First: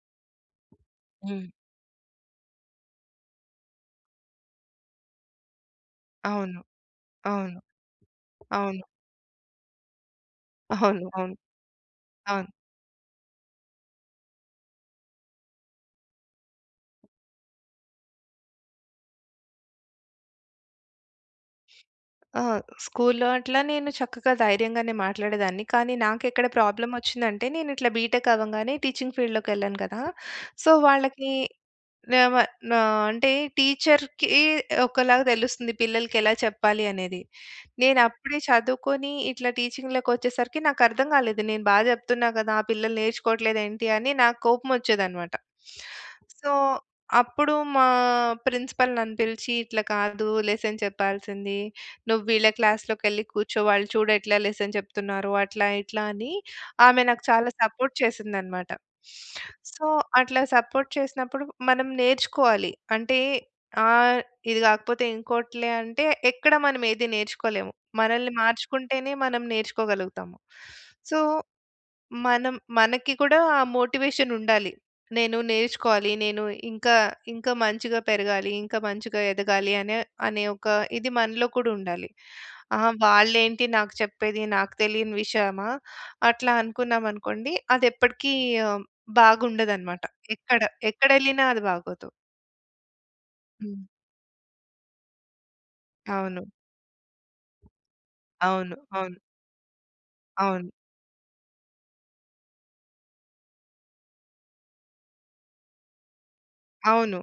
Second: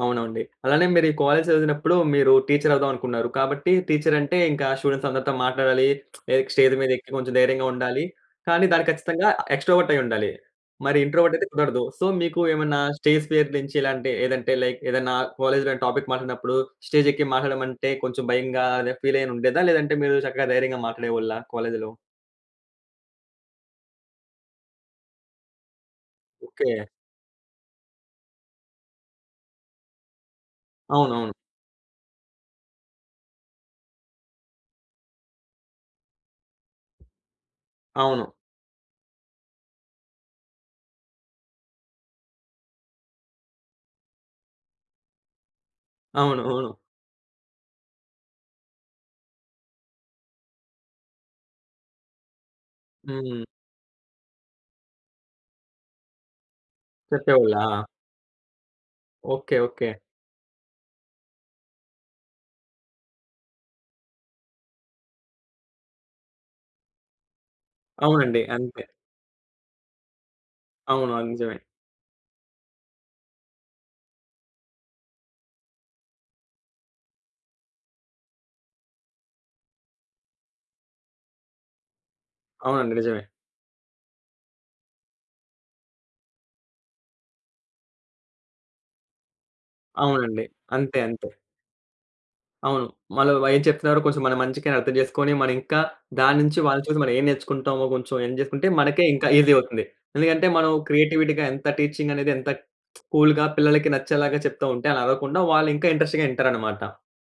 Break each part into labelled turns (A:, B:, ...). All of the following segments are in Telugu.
A: అవునండి. అలానే మీరీ
B: హ్మ్.
A: కాలేజీ చదివినప్పుడు, మీరు టీచరవుదాం అనుకున్నారు, కాబట్టి, టీచరంటే ఇంకా స్టూడెంట్సందరితో మాట్లాడాలీ. ఏక్
B: అవును.
A: స్టేజ్ మీదెక్కి, కొంచెం
B: అవును.
A: ధైర్యంగా ఉండాలి. కానీ,
B: అవును.
A: దాని ఖచ్చితంగా ఎక్స్‌ట్రోవర్టయ్యిండాలి. మరి
B: అవును. అవును.
A: ఇంట్రోవర్టయితే కుదరదు. సో, మీకు
B: అవును.
A: ఏమన్నా స్టేజ్ ఫియర్ నుంచి ఇలాంటి ఏదంటే, లైక్ ఏదన్నా కాలేజీలో ఏమన్నా టాపిక్ మాట్టాడినప్పుడూ, స్టేజెక్కి మాట్లాడమంటే, కొంచెం భయంగా, అదా ఫీలేయనుండేదా? లేదంటే, మీరు చక్కగా ధైర్యంగా మాట్లాడేవాళ్ళ కాలేజులో?
B: ఆ! స్కూల్లో అట్లా నేను చక్కగా ధైర్యంగానే మాట్లాడేదాన్ని, కానీ నాకెక్కడ
A: ఓకే.
B: ప్రాబ్లమోచ్చిందంటే, నేనిట్లా బీ‌టెక్ అవ్వంగానే, టీచింగ్ ఫీల్డ్‌లోకెళ్ళాను కదా! సో, వాళ్ళకీ
A: అవునవును.
B: వేవా నా అంటే, టీచర్‌కీ ఒకలాగా తెలుస్తుంది, పిల్లలకెలా చెప్పాలి అనేది.
A: అవును.
B: నేనప్పుడే చదువుకుని, ఇట్లా టీచింగ్‌లో‌కొచ్చేసరికి, నాకర్థంగాలేదు, నేను బా జెప్తున్నా కదా, ఆ పిల్లలు నేర్చుకోవట్లేదేంటి అని, నాకు కోపం వొచ్చేదన్నమాట.
A: అవును.
B: సో,
A: అవును.
B: అప్పుడు మా ప్రిన్సిపల్ నన్ను పిలిచీ, "ఇట్లా కాదు లెసన్ చెప్పాల్సిందీ. నువ్వీళ్ళ క్లాస్‌లోకెళ్లి
A: హ్మ్.
B: కూర్చో, వాళ్ళు చూడు ఎట్లా లెసన్ చెప్తున్నారో." అట్లా, ఇట్లా, అని ఆమె నాకు చాలా
A: చెప్పేవాళ్ళా?
B: సపోర్ట్ చేసిందనమాట.
A: ఓకే.
B: So,
A: okay.
B: అట్లా సపోర్ట్ చేసినప్పుడు, మనం నేర్చుకోవాలి. అంటే, ఆహ్, ఇది గాకపోతే ఇంకోటిలే అంటే, ఎక్కడా మనమేదీ నేర్చుకోలేము. మనల్ని
A: అవునండి. అంతే.
B: మార్చుకుంటేనే, మనం నేర్చుకోగలుగుతాము.
A: అవును,
B: సో,
A: అది నిజమే.
B: మనం మనకి కూడా ఆ మోటివేషనుండాలి. నేను నేర్చుకోవాలి, నేను ఇంకా ఇంకా మంచిగా పెరగాలి, ఇంకా మంచిగా ఎదగాలి, అనే, అనే ఒక ఇది మనలో కూడుండాలి. అహా!
A: అవునండి. నిజమే.
B: వాళ్ళేం‌టి నాకు చెప్పేది, నాకు తెలియని విషయమా, అట్లా అనుకున్నామనుకోండి, అదెప్పటికీ ఆ! హ్మ్. బాగుండదనమాట.
A: అవునండి.
B: ఎక్కడ
A: అంతే. అంతే.
B: ఎక్కడెళ్ళినా అది బాగోదు.
A: అవును. మళ్ళా వై
B: హ్మ్.
A: చెప్తున్నారో కోసం మన మంచికే అనర్థం చేసుకోని, మరింకా,
B: అవును.
A: దాన్నుంచి వాళ్ళని చూసి, మనం ఏం నేర్చుకుంటామో కొంచెం ఎన్ జేసుకుంటే,
B: అవును.
A: మనకే
B: అవును.
A: ఇంకా ఈజీ అవుతుంది. ఎందుకంటే, మనం
B: అవును.
A: క్రియేటివిటీ‌గా, ఎంత టీచింగనేది ఎంత కూల్‌గా పిల్లలకి నచ్చేలాగా చెప్తా ఉంటే, అలా అవ్వకుండా వాళ్ళిం‌కా ఇంట్రెస్ట్‌గా యింటారనమాట.
B: అవును.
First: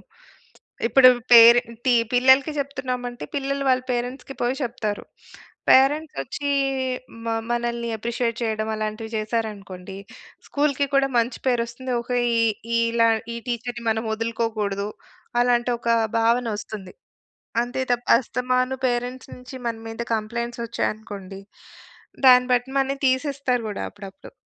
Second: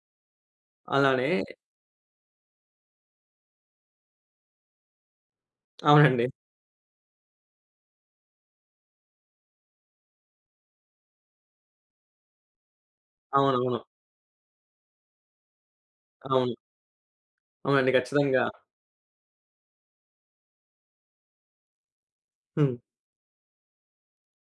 B: ఇప్పుడూ
A: అలానే
B: పేరెంటీ పిల్లలకి చెప్తున్నామంటే, పిల్లలు వాళ్ళ పేరెంట్స్‌కి పోయి చెప్తారు.
A: అవునండి.
B: పేరెంట్సొచ్చీ మ మనల్ని అప్రిషియేట్ చేయడం, అలాంటివి జేశారనుకోండి, స్కూలుకి కూడా మంచి పేరొస్తుంది. ఓకే. ఈ ఈలా ఈ
A: అవునవును.
B: టీచరుని మనం వదులుకోకూడదు, అలాంటొక
A: అవును.
B: భావనొస్తుంది. అంతే
A: అవునండి.
B: తప్ప,
A: ఖచ్చితంగా.
B: అస్తమాను పేరెంట్స్ నుంచి మన మీద కంప్లైంట్సొచ్చాయనుకోండి, దాన్ని బట్టి
A: హ్మ్.
B: మనని తీసేస్తారు గూడా, అప్పుడప్పుడు.